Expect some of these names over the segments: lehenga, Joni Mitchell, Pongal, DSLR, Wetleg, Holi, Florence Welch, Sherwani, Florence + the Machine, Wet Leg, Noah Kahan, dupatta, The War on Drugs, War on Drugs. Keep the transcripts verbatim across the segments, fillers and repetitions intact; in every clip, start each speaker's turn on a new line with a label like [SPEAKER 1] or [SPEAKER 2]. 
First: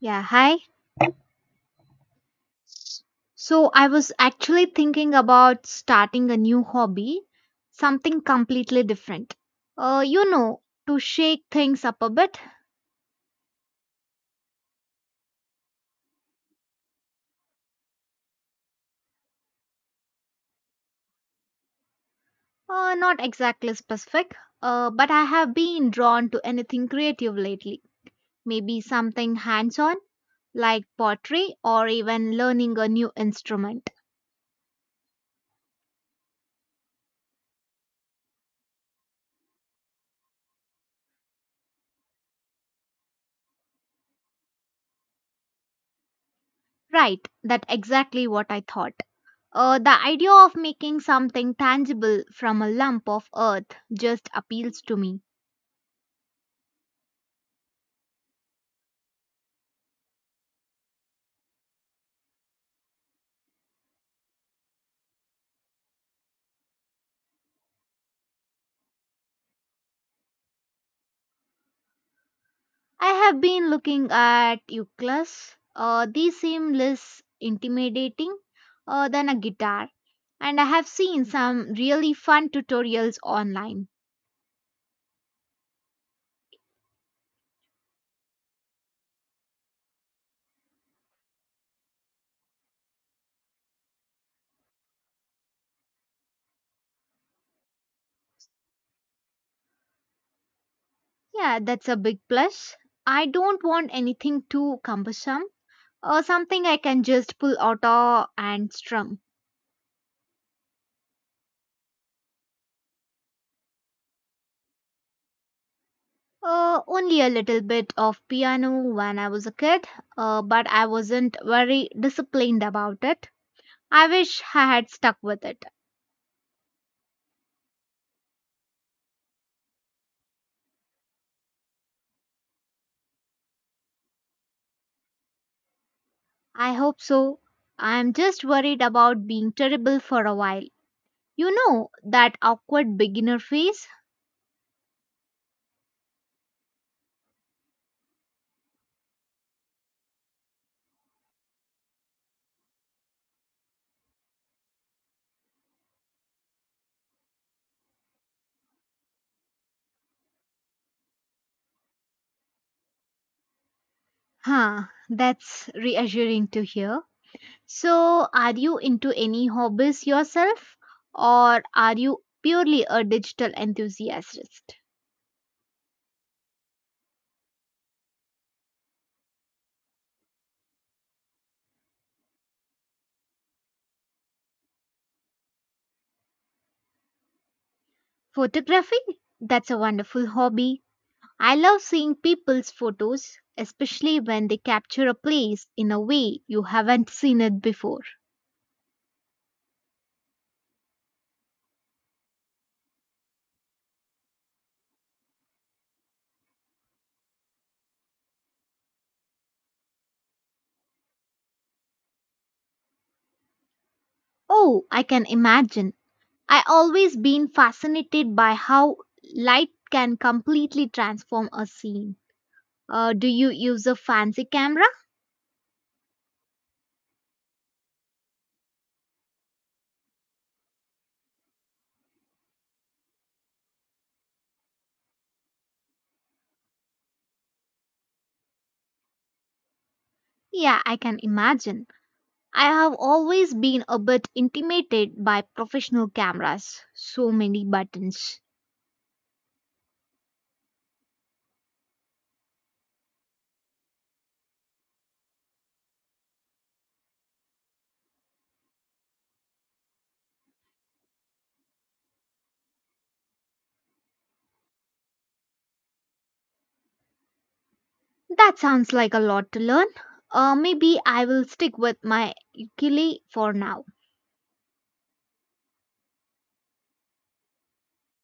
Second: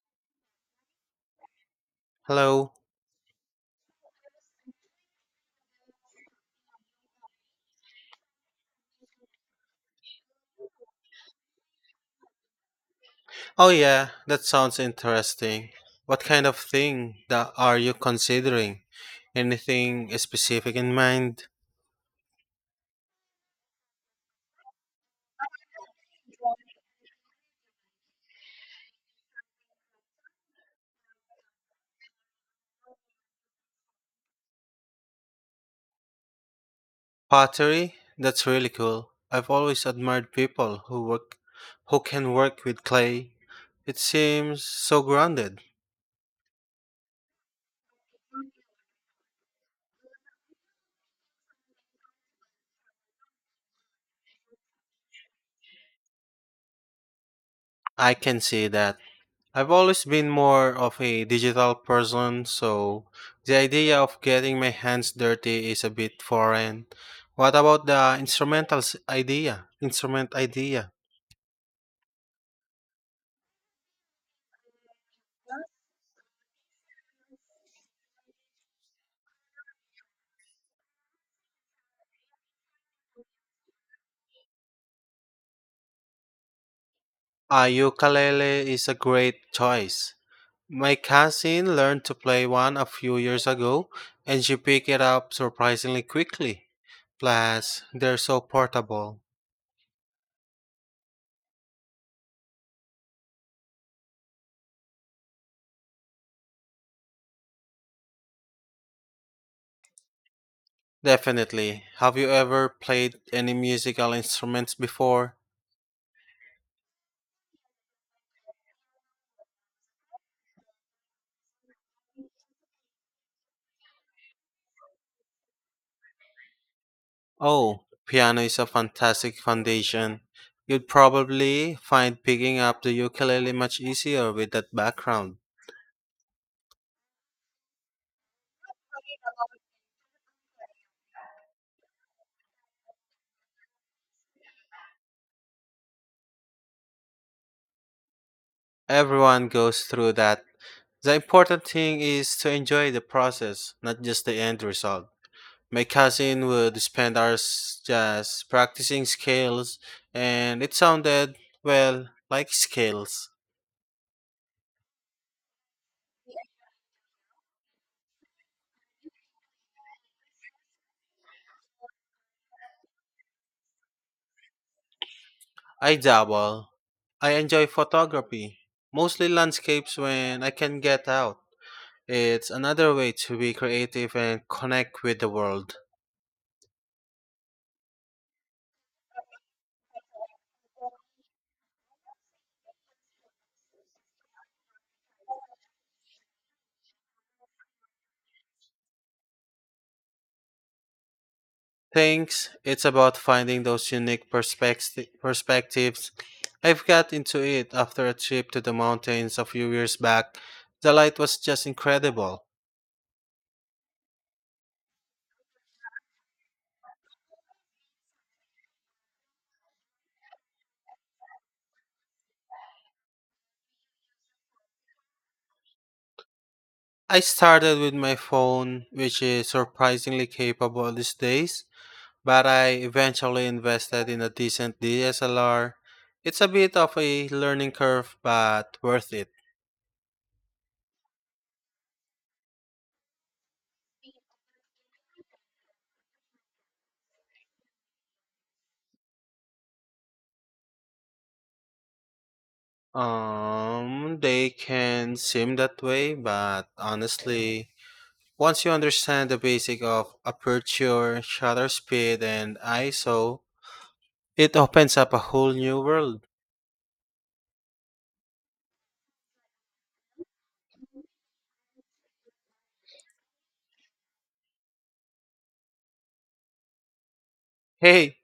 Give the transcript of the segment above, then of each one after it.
[SPEAKER 1] Yeah, hi.
[SPEAKER 2] Hello.
[SPEAKER 1] S- So I was actually thinking about starting a new hobby, something completely different. Uh, you know, to shake things up a bit.
[SPEAKER 2] Oh, yeah, that sounds interesting. What kind of thing that are you considering? Anything specific in mind?
[SPEAKER 1] Uh, not exactly specific, uh, but I have been drawn to anything creative lately. Maybe something hands on, like pottery or even learning a new instrument.
[SPEAKER 2] Pottery? That's really cool. I've always admired people who work who can work with clay. It seems so grounded.
[SPEAKER 1] Right, that's exactly what I thought. Uh, the idea of making something tangible from a lump of earth just appeals to me.
[SPEAKER 2] I can see that. I've always been more of a digital person, so the idea of getting my hands dirty is a bit foreign. What about the instrumentals idea? Instrument idea.
[SPEAKER 1] I have been looking at ukulele. Uh, they seem less intimidating uh, than a guitar, and I have seen some really fun tutorials online.
[SPEAKER 2] A ukulele is a great choice. My cousin learned to play one a few years ago, and she picked it up surprisingly quickly. Plus, they're so portable.
[SPEAKER 1] Yeah, that's a big plus. I don't want anything too cumbersome or something I can just pull out uh, and strum.
[SPEAKER 2] Definitely. Have you ever played any musical instruments before?
[SPEAKER 1] Uh, only a little bit of piano when I was a kid, uh, but I wasn't very disciplined about it. I wish I had stuck with it.
[SPEAKER 2] Oh, piano is a fantastic foundation. You'd probably find picking up the ukulele much easier with that background.
[SPEAKER 1] I hope so. I'm just worried about being terrible for a while. You know, that awkward beginner phase?
[SPEAKER 2] Everyone goes through that. The important thing is to enjoy the process, not just the end result. My cousin would spend hours just practicing scales, and it sounded, well, like scales.
[SPEAKER 1] Huh, that's reassuring to hear. So, are you into any hobbies yourself, or are you purely a digital enthusiast?
[SPEAKER 2] I dabble. I enjoy photography, mostly landscapes when I can get out. It's another way to be creative and connect with the world.
[SPEAKER 1] Photography? That's a wonderful hobby. I love seeing people's photos, especially when they capture a place in a way you haven't seen it before.
[SPEAKER 2] Thanks. It's about finding those unique perspecti- perspectives. I've got into it after a trip to the mountains a few years back. The light was just incredible.
[SPEAKER 1] Oh, I can imagine. I always been fascinated by how light can completely transform a scene. Uh, do you use a fancy camera?
[SPEAKER 2] I started with my phone, which is surprisingly capable these days, but I eventually invested in a decent D S L R. It's a bit of a learning curve, but worth it.
[SPEAKER 1] Yeah, I can imagine. I have always been a bit intimidated by professional cameras. So many buttons.
[SPEAKER 2] Um, they can seem that way, but honestly, once you understand the basic of aperture, shutter speed, and ISO, it opens up a whole new world.
[SPEAKER 1] That sounds like a lot to learn. Uh, maybe I will stick with my ukulele for now.
[SPEAKER 2] Hey,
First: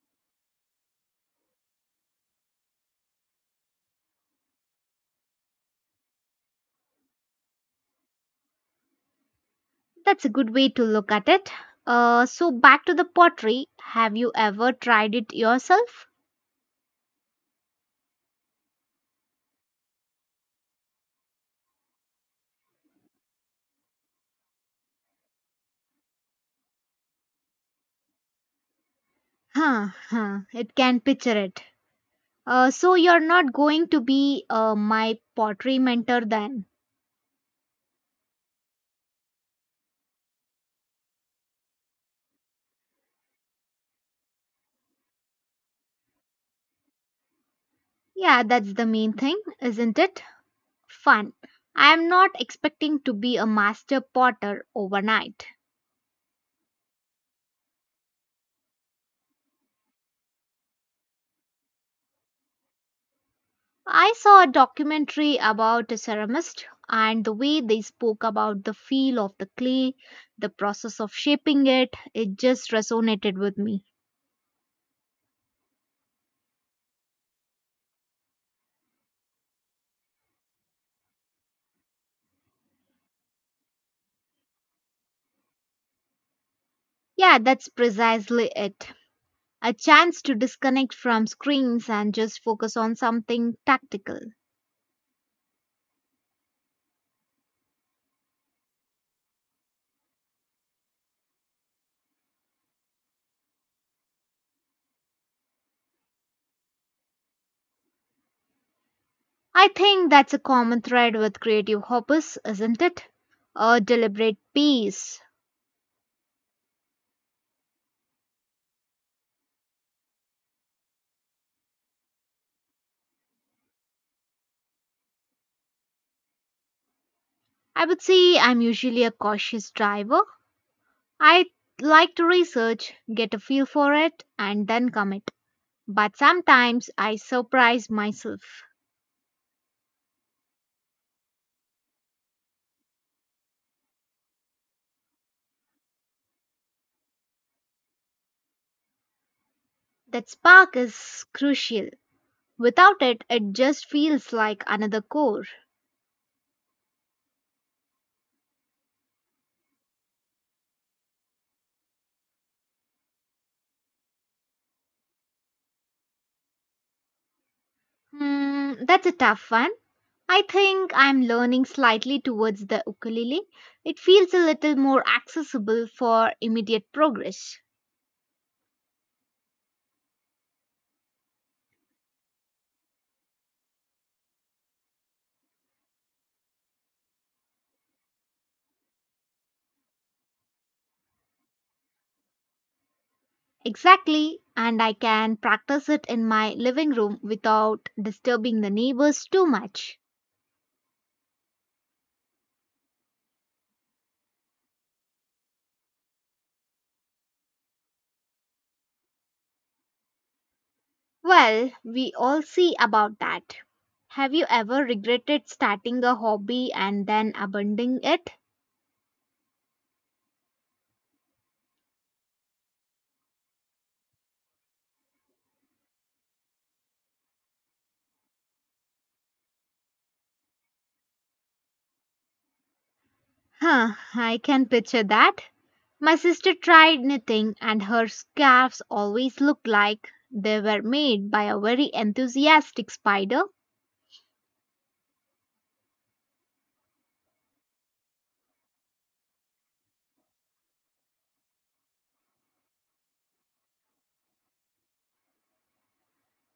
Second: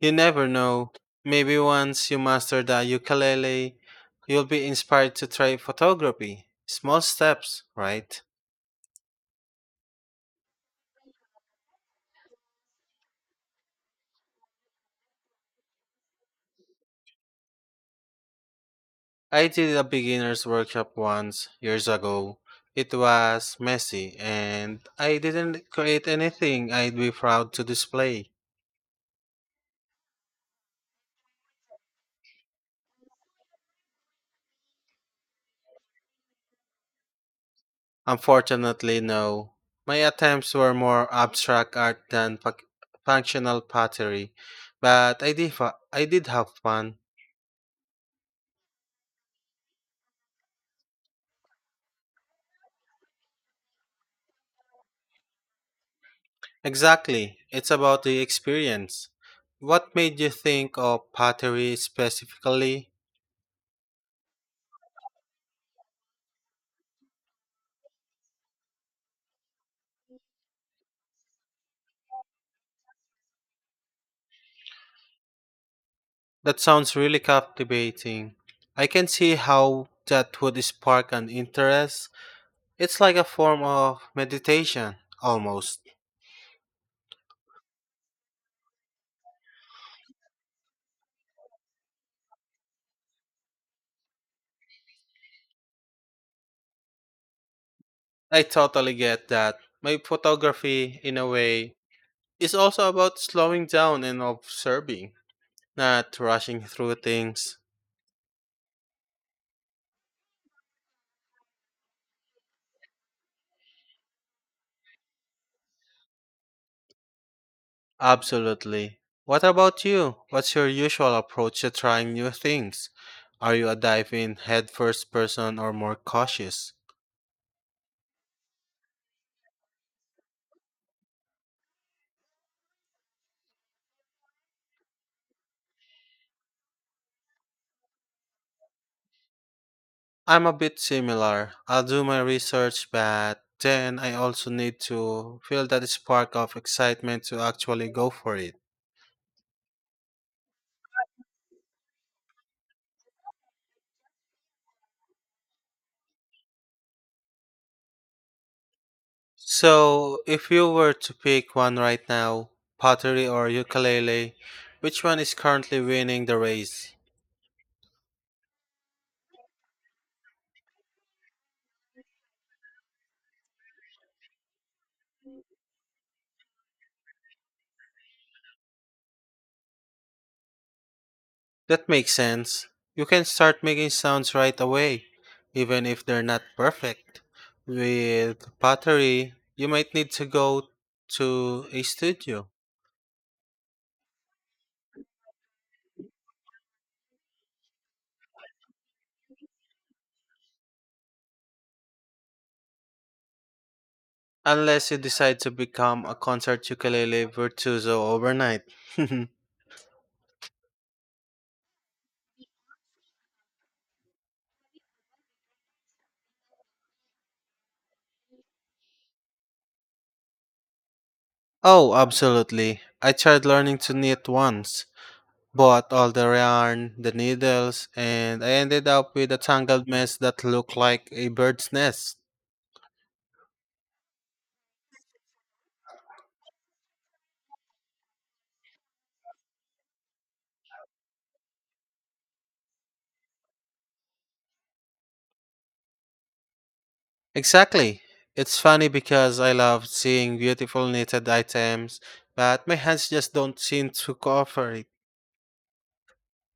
[SPEAKER 2] you never know. Maybe once you master the ukulele, you'll be inspired to try photography. Small steps, right?
[SPEAKER 1] That's a good way to look at it. Uh, so back to the pottery. Have you ever tried it yourself?
[SPEAKER 2] I did a beginner's workshop once, years ago. It was messy, and I didn't create anything I'd be proud to display.
[SPEAKER 1] Huh, huh. It can picture it. Uh, so you're not going to be uh, my pottery mentor then?
[SPEAKER 2] Unfortunately, no. My attempts were more abstract art than fac- functional pottery, but I did, fa- I did have fun.
[SPEAKER 1] Yeah, that's the main thing, isn't it? Fun. I am not expecting to be a master potter overnight.
[SPEAKER 2] Exactly, it's about the experience. What made you think of pottery specifically?
[SPEAKER 1] I saw a documentary about a ceramist and the way they spoke about the feel of the clay, the process of shaping it, it just resonated with me.
[SPEAKER 2] That sounds really captivating. I can see how that would spark an interest. It's like a form of meditation, almost.
[SPEAKER 1] Yeah, that's precisely it. A chance to disconnect from screens and just focus on something tactical.
[SPEAKER 2] I totally get that. My photography, in a way, is also about slowing down and observing, not rushing through things.
[SPEAKER 1] I think that's a common thread with creative hobbies, isn't it? A deliberate pace.
[SPEAKER 2] Absolutely. What about you? What's your usual approach to trying new things? Are you a dive in head first person or more cautious?
[SPEAKER 1] I would say I'm usually a cautious driver, I like to research, get a feel for it, and then commit. But sometimes I surprise myself.
[SPEAKER 2] I'm a bit similar. I'll do my research, but then I also need to feel that spark of excitement to actually go for it.
[SPEAKER 1] That spark is crucial. Without it, it just feels like another core.
[SPEAKER 2] So, if you were to pick one right now, pottery or ukulele, which one is currently winning the race?
[SPEAKER 1] Hmm, that's a tough one. I think I'm learning slightly towards the ukulele. It feels a little more accessible for immediate progress.
[SPEAKER 2] That makes sense. You can start making sounds right away, even if they're not perfect. With pottery, you might need to go to a studio.
[SPEAKER 1] Exactly, and I can practice it in my living room without disturbing the neighbors too much.
[SPEAKER 2] Unless you decide to become a concert ukulele virtuoso overnight.
[SPEAKER 1] Well, we all see about that. Have you ever regretted starting a hobby and then abandoning it?
[SPEAKER 2] Oh, absolutely. I tried learning to knit once, bought all the yarn, the needles, and I ended up with a tangled mess that looked like a bird's nest.
[SPEAKER 1] Huh, I can picture that. My sister tried knitting and her scarves always looked like they were made by a very enthusiastic spider.
[SPEAKER 2] Exactly. It's funny because I love seeing beautiful knitted items, but my hands just don't seem to cooperate.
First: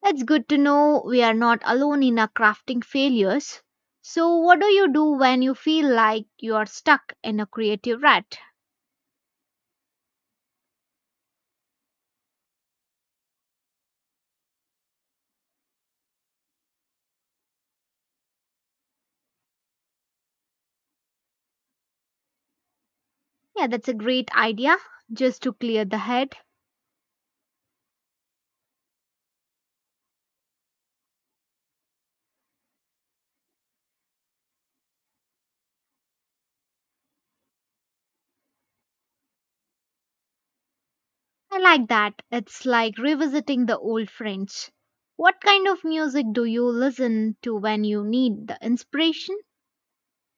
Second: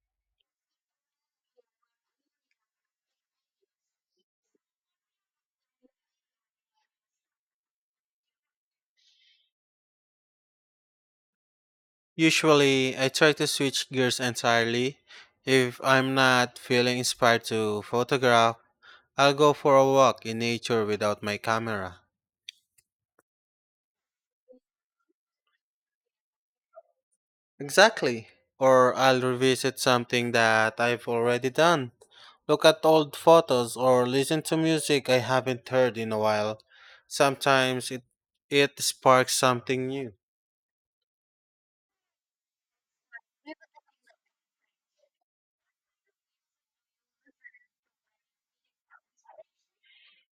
[SPEAKER 1] It's good to know we are not alone in our crafting failures. So, what do you do when you feel like you are stuck in a creative rut?
[SPEAKER 2] Usually, I try to switch gears entirely. If I'm not feeling inspired to photograph, I'll go for a walk in nature without my camera.
[SPEAKER 1] Yeah, that's a great idea, just to clear the head.
[SPEAKER 2] Exactly. Or I'll revisit something that I've already done. Look at old photos or listen to music I haven't heard in a while. Sometimes it it sparks something new.
[SPEAKER 1] I like that. It's like revisiting the old friends. What kind of music do you listen to when you need the inspiration?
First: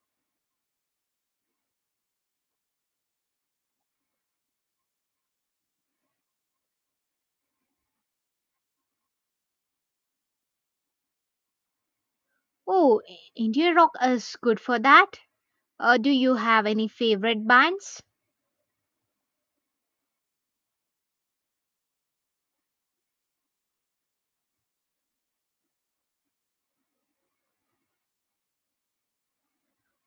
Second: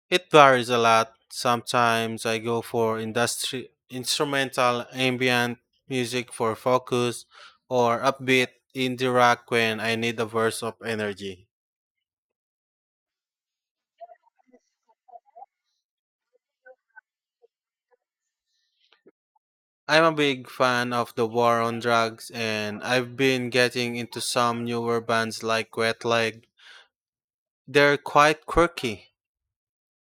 [SPEAKER 2] It varies a lot. Sometimes I go for industri- instrumental ambient music for focus or upbeat indie rock when I need a burst of energy.
[SPEAKER 1] Oh, India rock is good for that. Uh, do you have any favorite bands?
[SPEAKER 2] I'm a big fan of the War on Drugs, and I've been getting into some newer bands like Wet Leg. They're quite quirky.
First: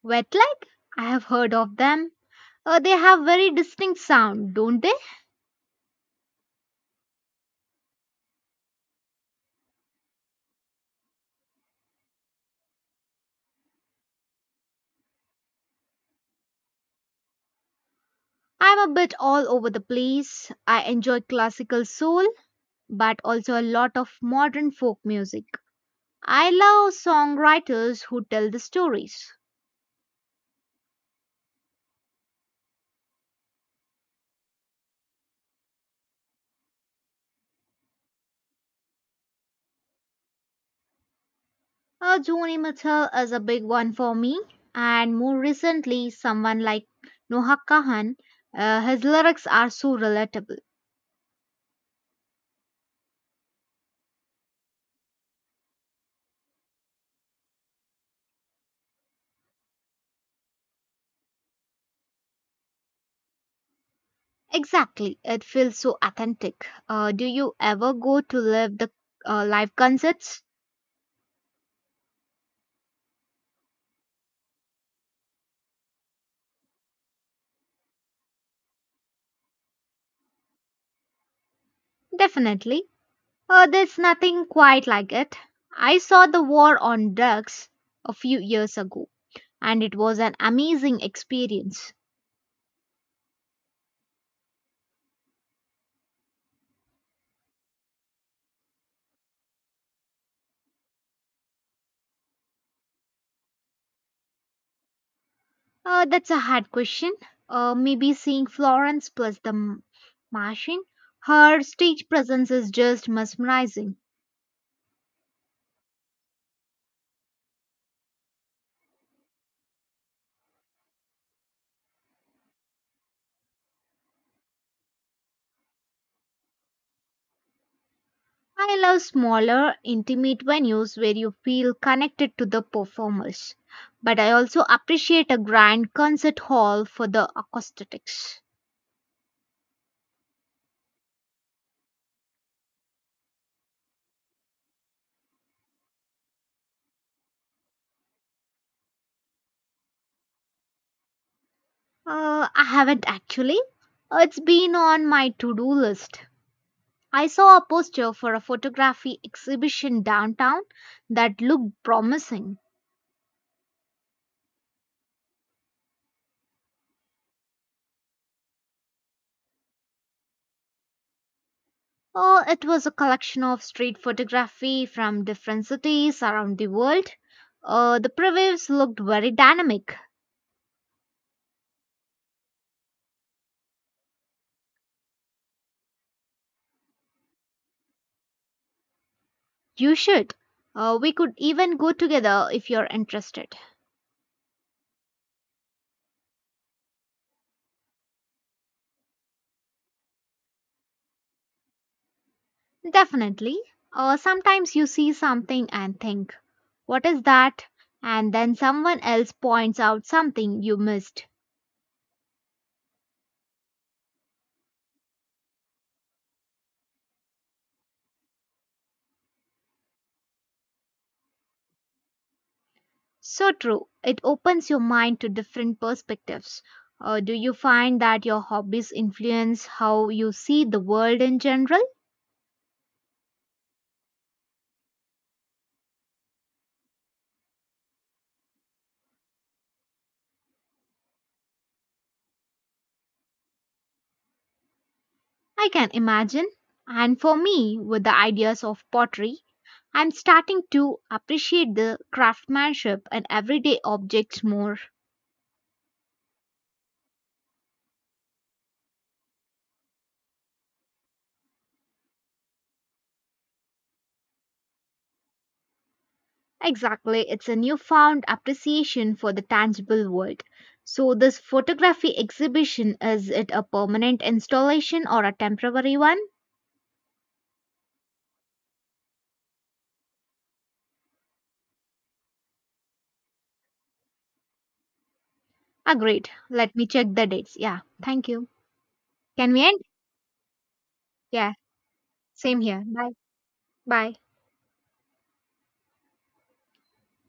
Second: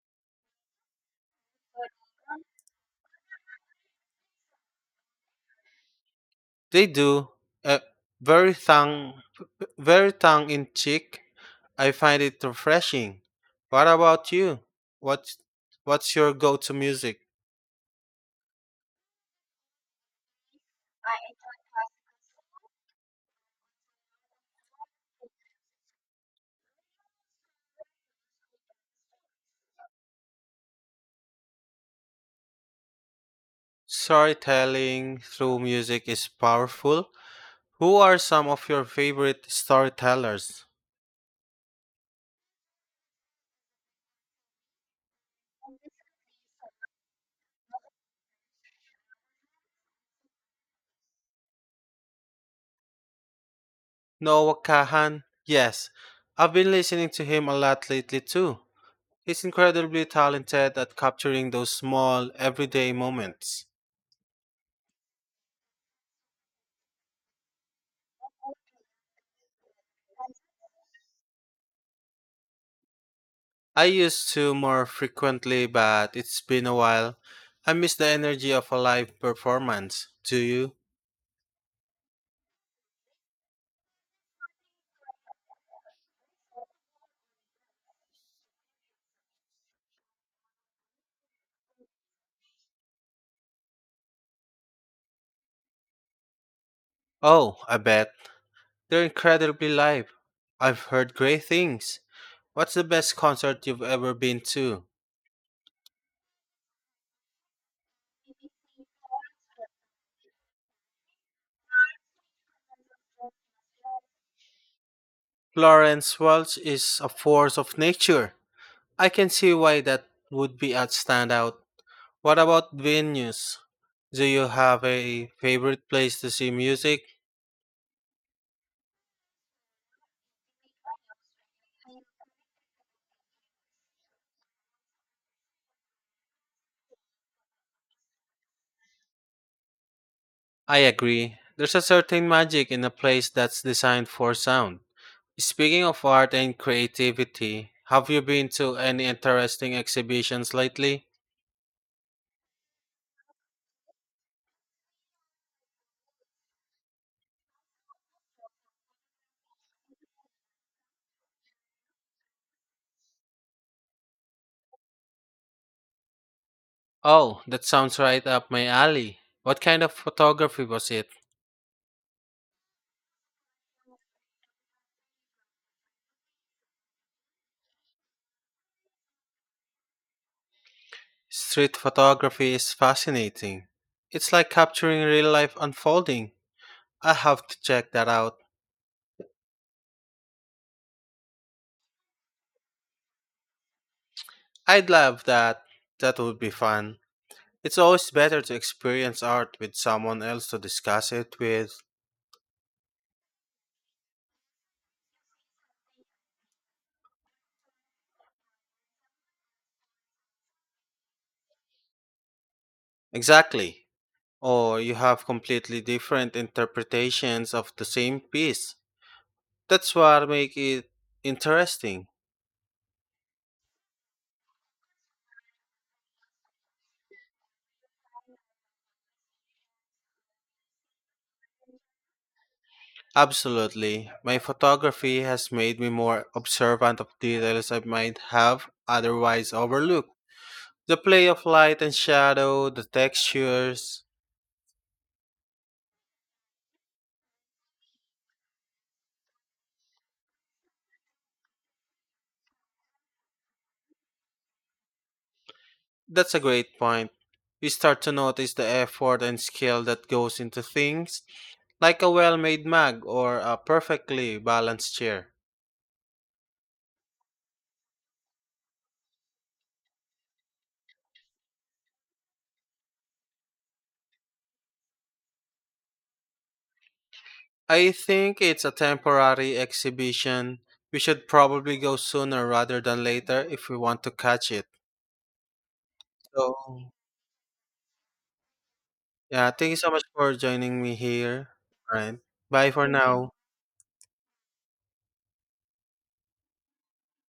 [SPEAKER 1] Wetleg? I have heard of them. Uh, they have very distinct sound, don't they?
[SPEAKER 2] They do uh, very tongue very tongue in cheek. I find it refreshing. What about you? What's what's your go-to music?
[SPEAKER 1] I'm a bit all over the place. I enjoy classical soul, but also a lot of modern folk music. I love songwriters who tell the stories.
[SPEAKER 2] Storytelling through music is powerful. Who are some of your favorite storytellers?
[SPEAKER 1] Uh, Joni Mitchell is a big one for me, and more recently, someone like Noah Kahan. Uh, his lyrics are so relatable.
[SPEAKER 2] Noah Kahan? Yes, I've been listening to him a lot lately too. He's incredibly talented at capturing those small, everyday moments.
[SPEAKER 1] Exactly, it feels so authentic. Uh, do you ever go to live the uh, live concerts?
[SPEAKER 2] I used to more frequently, but it's been a while. I miss the energy of a live performance. Do you?
[SPEAKER 1] Definitely. Uh, there's nothing quite like it. I saw The War on Drugs a few years ago, and it was an amazing experience.
[SPEAKER 2] Oh, I bet. They're incredibly live. I've heard great things. What's the best concert you've ever been to?
[SPEAKER 1] Uh, that's a hard question. Uh, maybe seeing Florence plus the M- Martian. Her stage presence is just mesmerizing.
[SPEAKER 2] Florence Welch is a force of nature. I can see why that would be a standout. What about venues? Do you have a favorite place to see music?
[SPEAKER 1] I love smaller, intimate venues where you feel connected to the performers. But I also appreciate a grand concert hall for the acoustics.
[SPEAKER 2] I agree. There's a certain magic in a place that's designed for sound. Speaking of art and creativity, have you been to any interesting exhibitions lately?
[SPEAKER 1] Uh, I haven't actually. It's been on my to do list. I saw a poster for a photography exhibition downtown that looked promising.
[SPEAKER 2] Oh, that sounds right up my alley. What kind of photography was it?
[SPEAKER 1] Oh, it was a collection of street photography from different cities around the world. Uh, the previews looked very dynamic.
[SPEAKER 2] Street photography is fascinating. It's like capturing real life unfolding. I have to check that out.
[SPEAKER 1] You should. Uh, we could even go together if you're interested.
[SPEAKER 2] I'd love that. That would be fun. It's always better to experience art with someone else to discuss it with.
[SPEAKER 1] Definitely. Uh, sometimes you see something and think, what is that? And then someone else points out something you missed.
[SPEAKER 2] Exactly. Or you have completely different interpretations of the same piece. That's what make it interesting.
[SPEAKER 1] So true. It opens your mind to different perspectives. Uh, do you find that your hobbies influence how you see the world in general?
[SPEAKER 2] Absolutely. My photography has made me more observant of details I might have otherwise overlooked. The play of light and shadow, the textures.
[SPEAKER 1] I can imagine. And for me, with the ideas of pottery, I'm starting to appreciate the craftsmanship in everyday objects more.
[SPEAKER 2] That's a great point. You start to notice the effort and skill that goes into things like a well made mug or a perfectly balanced chair.
[SPEAKER 1] Exactly, it's a newfound appreciation for the tangible world. So, this photography exhibition is it a permanent installation or a temporary one?
[SPEAKER 2] I think it's a temporary exhibition. We should probably go sooner rather than later if we want to catch it.
[SPEAKER 1] Agreed.
[SPEAKER 2] So,
[SPEAKER 1] Let me check the dates. Yeah, thank you.
[SPEAKER 2] yeah,
[SPEAKER 1] Can we
[SPEAKER 2] thank you
[SPEAKER 1] end?
[SPEAKER 2] so much for joining me here.
[SPEAKER 1] Yeah,
[SPEAKER 2] All right.
[SPEAKER 1] same
[SPEAKER 2] Bye
[SPEAKER 1] here.
[SPEAKER 2] for
[SPEAKER 1] Bye.
[SPEAKER 2] now.
[SPEAKER 1] Bye.